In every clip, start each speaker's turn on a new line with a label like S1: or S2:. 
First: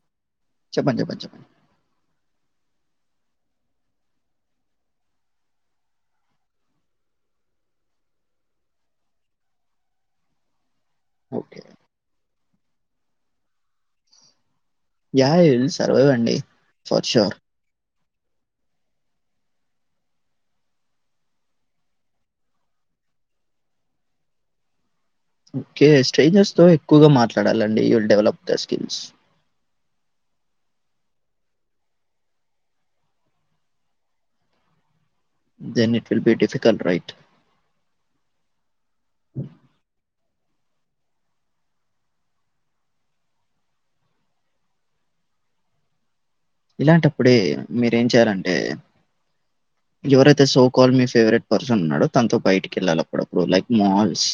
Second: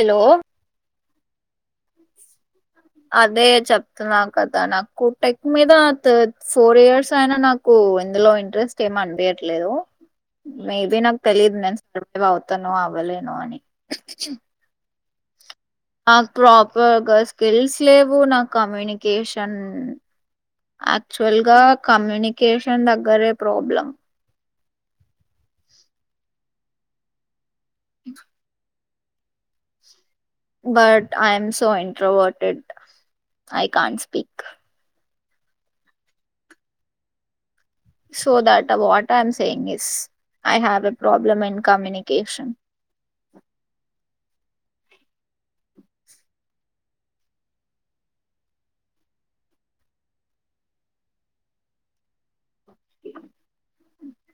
S1: hello
S2: చెప్పండి చెప్పండి చెప్పండి
S1: అదే చెప్తున్నా కదా నాకు టెక్ మీద ఫోర్ ఇయర్స్ అయినా నాకు ఇందులో ఇంట్రెస్ట్ ఏమి అనిపియట్లేదు మేబి నాకు తెలిద్
S2: ఓకే
S1: నేను స్క్రిప్ట్వ్ అవుతానో అవ్వలేనో అని
S2: యా ఎల్స్
S1: నాక్ ప్రాపర్గా స్కిల్స్ లేవు నాక్ కమ్యూనికేషన్ యాక్చువల్ గా కమ్యూనికేషన్ దగ్గరే ప్రాబ్లం
S2: ఓకే స్ట్రేంజర్స్ తో ఎక్కువగా మాట్లా ట్లాడలండి you will develop these కెన్స్
S1: but I am so introverted I can't speak
S2: then it will be difficult right
S1: so that ట what am saying is I have a problem in communication
S2: ఇలాంటప్పుడే మీరేం చేయాలంటే ఎవరైతే so call మీ favourite person ఉన్నాడో తనతో బయిట్ కెళ్ళాలప్పుడప్పుడు like mall bus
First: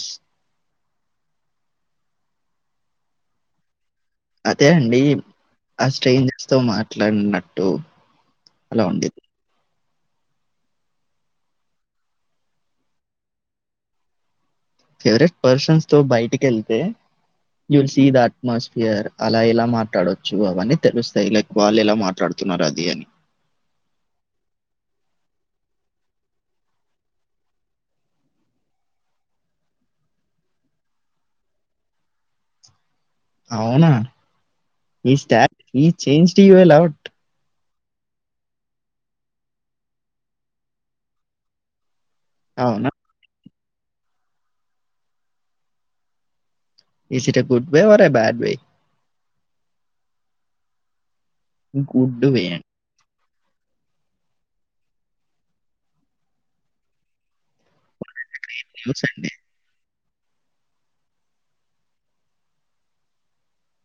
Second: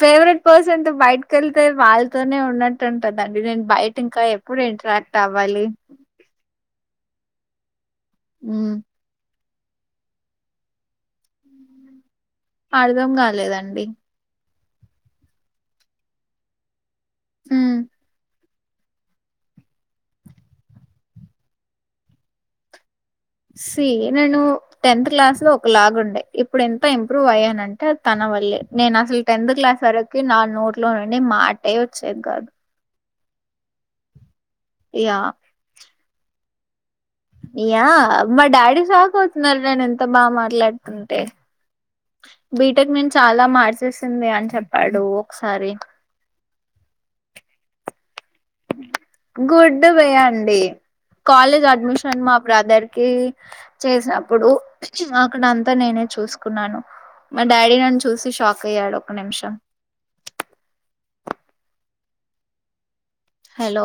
S1: favourite person తో బయటకి వెళ్తే వాళ్ళతోనే ఉన్నట్టుంటన్ పిండి నేన్ బయి టింకా ఎప్పుడు
S2: అదే అండి
S1: ఇంట్రాక్ట్ అవ్వాలి
S2: ఆ స్ట్రేంజర్స్ తో మాట్లాడినట్టు
S1: హ్మ్
S2: అలా ఉంది
S1: అర్ధం కాలేదండి
S2: ఫెవరెట్ పర్సన్స్తో బయటికెళ్తే you
S1: hmm
S2: will see that atmosphere అలా ఎలా మాట్లాడొచ్చు అవన్నీ తెలుస్తాయి లైక్ వాళ్ళు ఎలా మాట్లాడుతున్నారు అది అని
S1: సి నేను టెన్త్ క్లాస్ లో ఒక లాగ ఉండే ఇప్పుడు ఎంత ఇంప్రూవ్ అయ్యానంటే తన వల్లే నేను అసలు టెన్త్ క్లాస్ వరకు నా నోట్లో నుండి మాటే వచ్చేది కాదు
S2: అవునా ఈ
S1: యా
S2: స్ట ఈ చేంజ్ టి వెల ఔట్
S1: య్యా మా డాడీ షాక్ అవుతున్నారు నేను ఎంత బా మాట్లాడుతుంటే
S2: అవునా
S1: బీటెక్ నేన్ చాలా మాడ్ చేేసింది అని చెప్పాడు ఒకసారి
S2: ఈస్ ఇటే గుడ్ బాయ్ వారే బ్యాడ్ బాయ్
S1: గుడ్డు వేయ్యాండి కాాలేజ్
S2: గుడ్
S1: అడ్మిషన్ మా
S2: వే అండి
S1: బ్రదర్కీ చేసినప్పుడు అక్కడ అంతా నేనే చూసుకున్నాను మా డాడీ నన్ను చూసి షాక్ అయ్యాడు
S2: న్యూస్
S1: ఒక
S2: అండి
S1: నిమిషం హలో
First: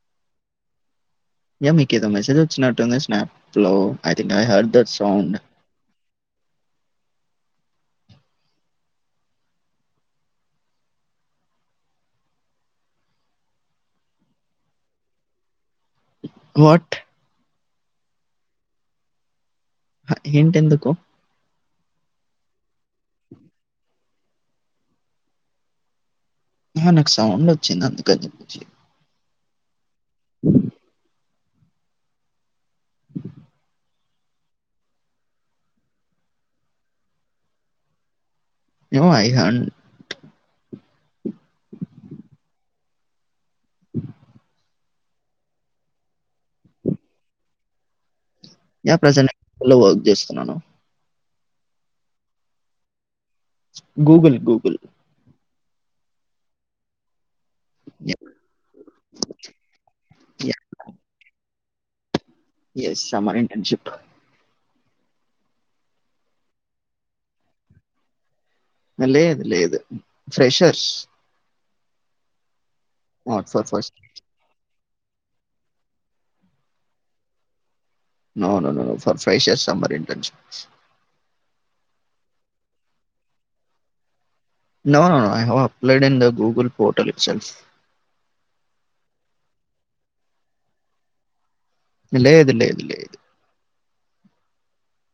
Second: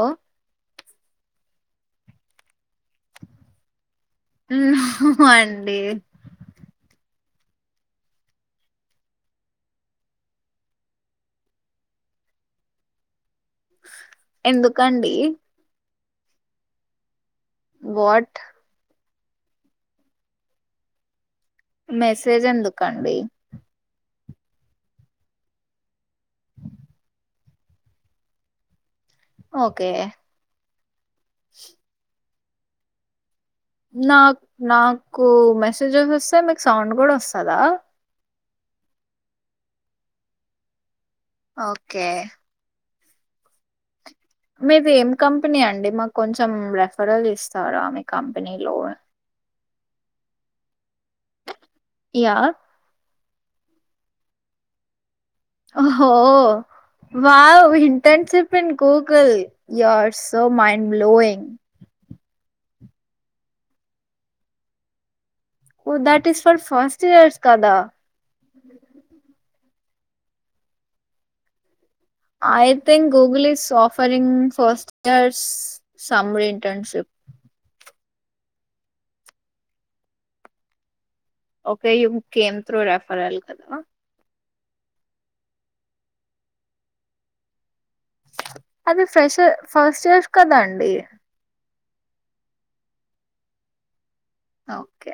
S2: యా మీకు ఏదో మెసేజ్ వచ్చినట్టుంది స్నాప్ లో I think I heard that sound
S1: అండి ఎందుకండి
S2: వట్
S1: వాట్
S2: ఏంటెందుకు
S1: మెసేజ్ ఎందుకండి
S2: ఆ నాకు సౌండ్ వచ్చింది అందుక
S1: ఓకే
S2: అ
S1: నాకు నాకు మెసేజెస్ వస్తే మీకు సౌండ్ కూడా వస్తుందా
S2: యి హం
S1: ఓకే మీది ఏం కంపెనీ అండి మాకు కొంచెం రెఫరల్ ఇస్తారా మీ కం
S2: యా ప్రజ ఎలో వర్క్ చేస్తున్నాను
S1: యయా
S2: గూగుల్ గూగుల్
S1: హ వావ ఇంటర్న్షిప్న్ Google you are so mind blowing
S2: ఎస్రి internship
S1: oh that is for first years కదా
S2: లేదు లేదు ఫ్రెషర్స్
S1: ఆయ thing Google
S2: not
S1: is
S2: for first
S1: offering first years summer internship
S2: నను న ఫర్ఫైష సరింటన్ష
S1: ఓకే ఈక్క ఏం త్రో రెఫర్ అయ్యాలి కదా
S2: నఐ హ అప్లైడ్న్ ద గూగల్ పోర్టల్ ఇల్
S1: అది ఫ్రెష ఫస్ట్ ఇయర్ కదా అండి
S2: లే ఇదు లే ఇదు లే ఇదు
S1: okay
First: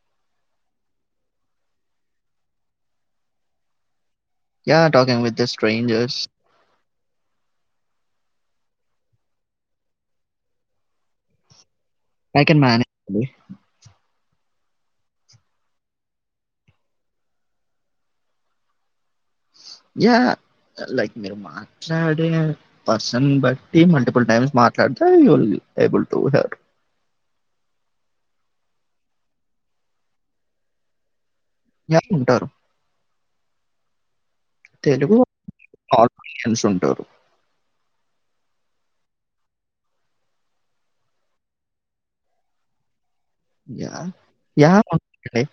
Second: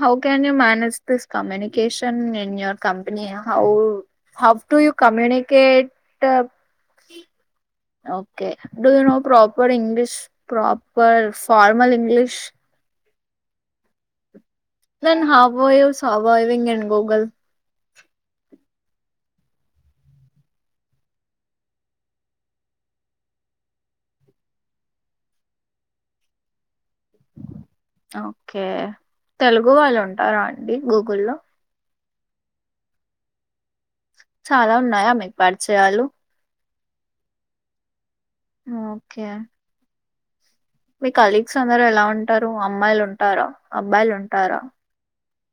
S1: how can you manage this communication in your company how how
S2: yeah
S1: ూ you
S2: talking with the
S1: communicate
S2: strangers
S1: do you know proper English proper far Kamal English
S2: అ
S1: నన్ హబ ఇవ సావా ఇవంగ్ ఇన్ గోగల్
S2: యా లైక్ మీరు మాట్లాడే person బట్టి multiple times మాట్లాడితే ల్బుల్ her
S1: okay Telugu వాళ్ళు ఉంటారా అండి గూగుల్లో
S2: ఉంటారు
S1: చాలా ఉన్నాయ్య
S2: తెలుగు
S1: మీ పరిచయాలు
S2: ఆడియన్స్ ఉంటారు
S1: ఓకే మీ కలీగ్స్ అందరు ఎలా ఉంటారు అమ్మాయిలు ఉంట ఉంటార
S2: యా
S1: అబ్బాయిలు ఉంటార
S2: యా ఉంటారండి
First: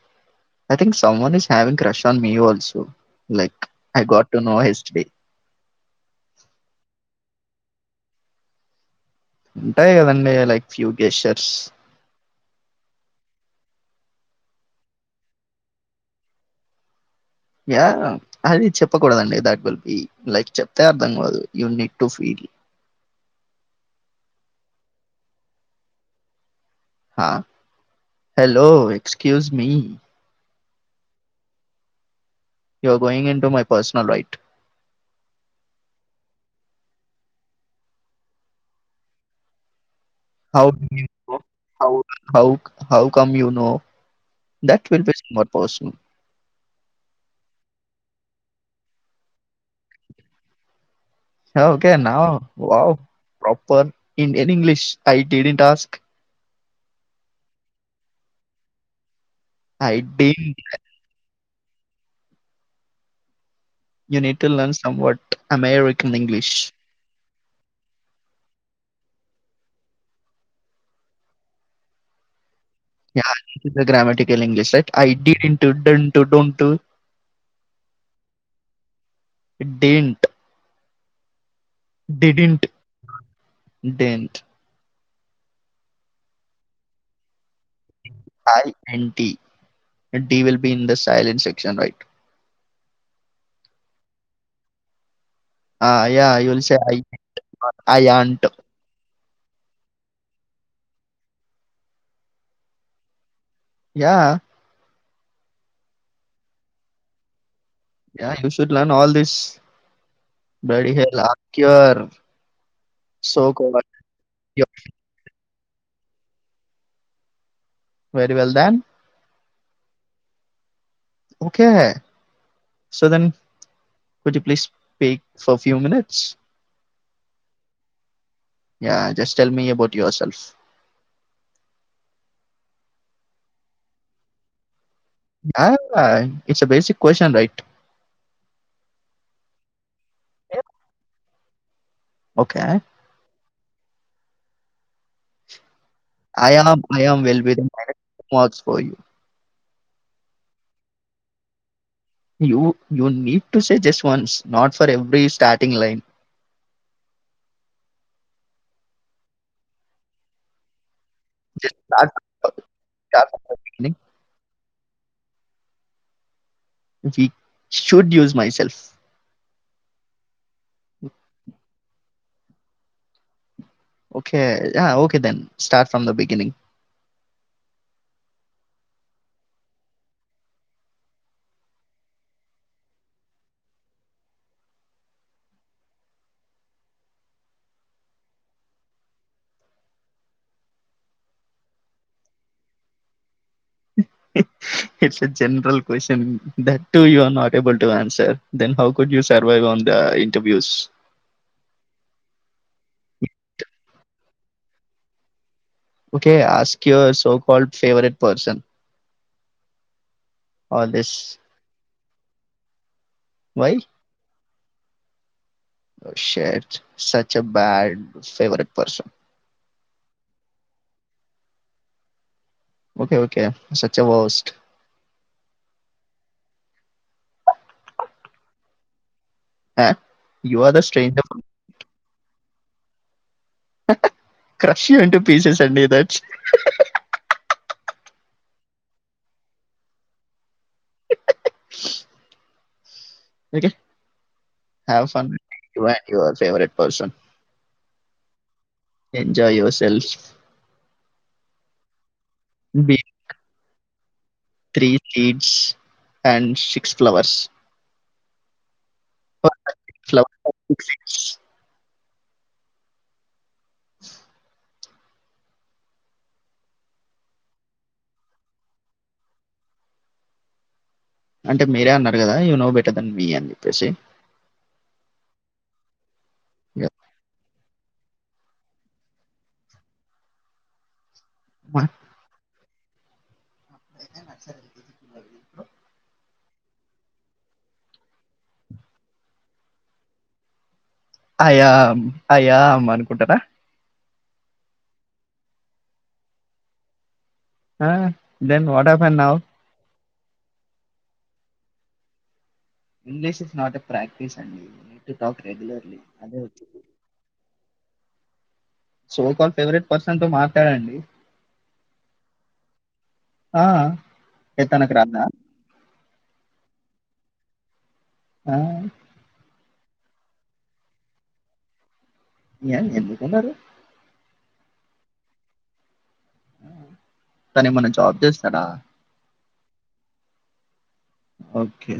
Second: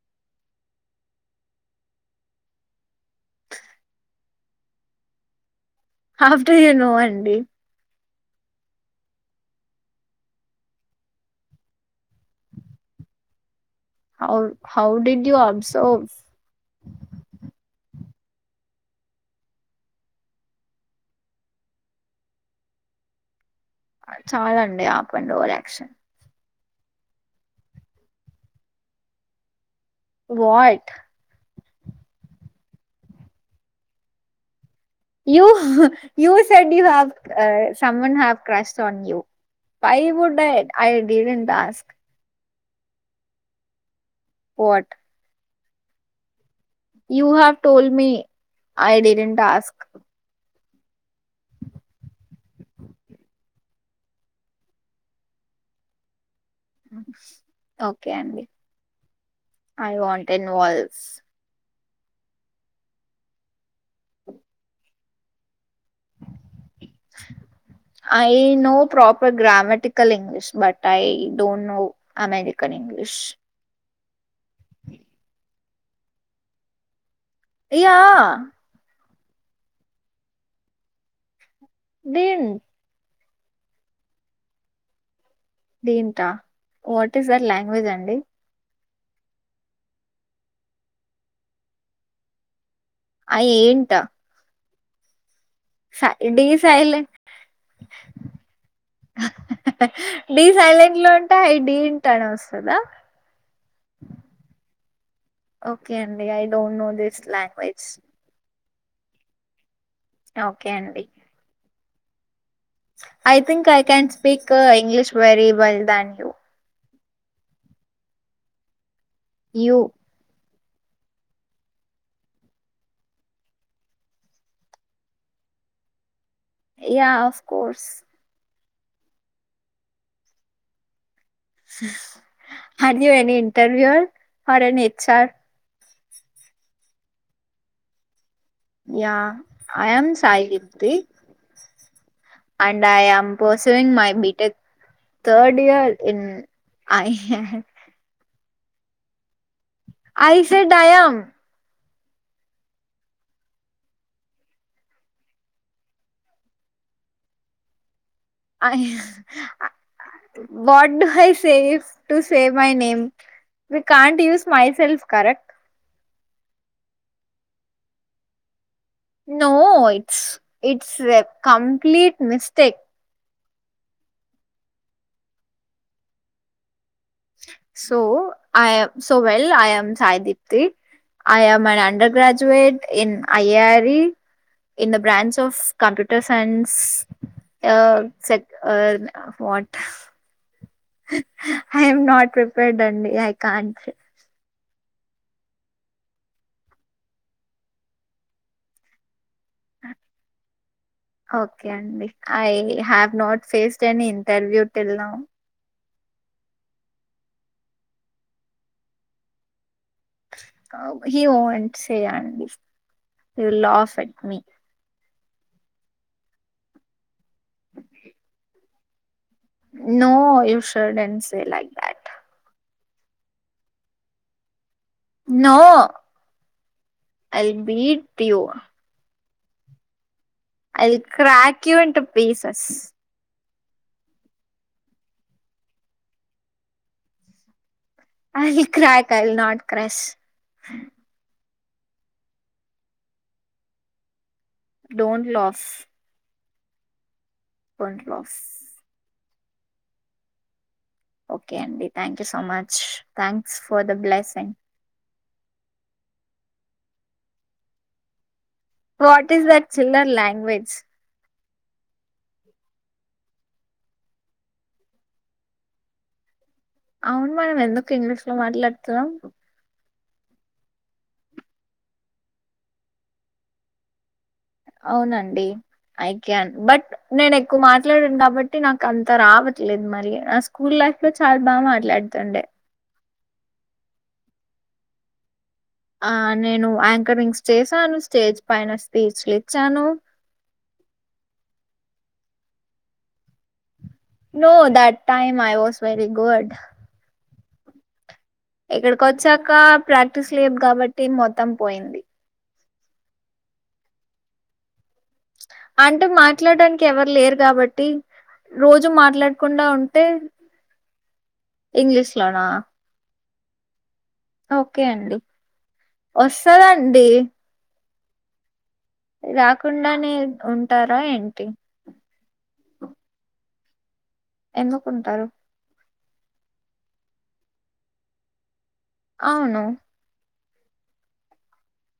S2: I think someone is having crush on me like a got to know history
S1: how do you know అండి
S2: ఉంటాయి కదండి like few gestures
S1: how how did you observe
S2: yeah అది చెప్పకూడదండి దట్ విల్ బి లైక్ చెప్తే అర్థం కాదు you need to feel
S1: చాల్ అండి ఆపండి or action
S2: hello excuse me
S1: what
S2: you are going into my personal right
S1: you said that someone have crush on you పై I డివ in task
S2: how come you know that will be సవన్ పోషం
S1: you have told me I didn't ask
S2: ఓకనా వా ప్ర ఇంగ్ష్ఐటిడి task
S1: okay అండి I want ఎన్ వాల్స్
S2: you need to learn so what
S1: I know proper grammatic English but I don't know అమెరిక్
S2: నెట్టు విగ్రమేటిక్ తిక్కల్ English I didn't to done to done to
S1: yeah
S2: డెంట్ డిడింట్ డెంత్
S1: డింటా వాట్ ఇస్ దట్ లేం గ్వేజ్ అండి
S2: N T T will be in the silent section right
S1: I ఏంట సై D silent D silent ఉంటా ఐ డింటా అని వస్తదా
S2: యా
S1: ఓకే అండి I don't know this language
S2: yeah all this
S1: okay
S2: బడియా హకర్ అ
S1: I think I can speak English very well done
S2: very well done
S1: you
S2: okay హ so then could please pay for few minutes
S1: yeah of course
S2: yeah just tell me about your self
S1: are any interviewer are any
S2: ah it's a basic question right
S1: yeah I'm Sai Deepthi and I'm pursuing my BTech third year
S2: I I'm వెల్బి the what's going
S1: I said I'm
S2: you you need to suggest once not for every starting line
S1: I what do I says to save my name we can't use myself correct
S2: should use myself
S1: no it's it's a complete mistake
S2: okay okay then start from Dhan beginning
S1: so I so well I'm Sai Deepthi I'm an undergraduate in IAR in the branch of computer science yeah yeah what I'm not prepared అండి I can't
S2: it's a general question thought your not able to answer then how could you survive on the interviews
S1: okay అండి I have not faced any interview till now
S2: okay ask your so called favourite person
S1: he wants చేయండి you loss it
S2: shit such a bad favourite person
S1: no you shouldn't say like that
S2: okay okay సచ్చే boast
S1: no I be ట్ you
S2: ఆ
S1: I will crack you and piece bus
S2: crush you అంటే pieces అండి that's
S1: I crack all not crush
S2: AK have some అండి when yours favourite person
S1: can't loss
S2: enjoy yourself
S1: okay అండి thank you so much thank for the blessing
S2: three seeds and six flowers
S1: what is that చిల్లర్ language అవును మనం ఎందుకు English లో మాట్లాడుతున్నాం
S2: అంటే మీరే అన్నారు కదా you know better than me అని చెప్పేసి
S1: అవునండి అయి కాన్
S2: ఇక
S1: బట్ నేన్ ఎక్కువ్ మాట్లాడను కాబట్టి నాకు అంత రావట్లేదు మరి నా స్కూల్ లైఫ్ లో చాల్ బాగా
S2: మా-
S1: మాట్లాడుతుండే ఆ నేను యాంకరింగ్స్ చేశాను స్టేజ్ పైన స్పీచ్లు ఇచ్చాను
S2: ఐ యాం ఐ యాం అనుకుంటనా
S1: no that time I was very good
S2: ఆ
S1: ఇక్కడికి వచ్చాక ప్ర క్టీస్ లేదు కాబట్టి మొత్తం పోయింది
S2: English it's not a practice అండి టు టాక్ రెగ్యులర్లీ
S1: అంటే
S2: అదే
S1: మాట్లాడానికి ఎవరు లేరు కాబట్టి రోజు
S2: సో కాల్
S1: మాట్లాడకుండా
S2: ఫేవరెట్
S1: ఉంటే
S2: పర్సన్ తో మాట్లాడండి
S1: ఇంగ్లీష్ లోనా
S2: ఆ ఏ
S1: ఒకే
S2: తనకు
S1: అండి
S2: రాదా
S1: ఓస్ పదండి
S2: ఆ
S1: రాకుండానే ఉంటారా ఏంటి
S2: యన్ ఎందుకుండరు
S1: ఎందుకుంటారు
S2: తనేమన్నా జాబ్ చేస్తాడా
S1: అవును
S2: ఓకే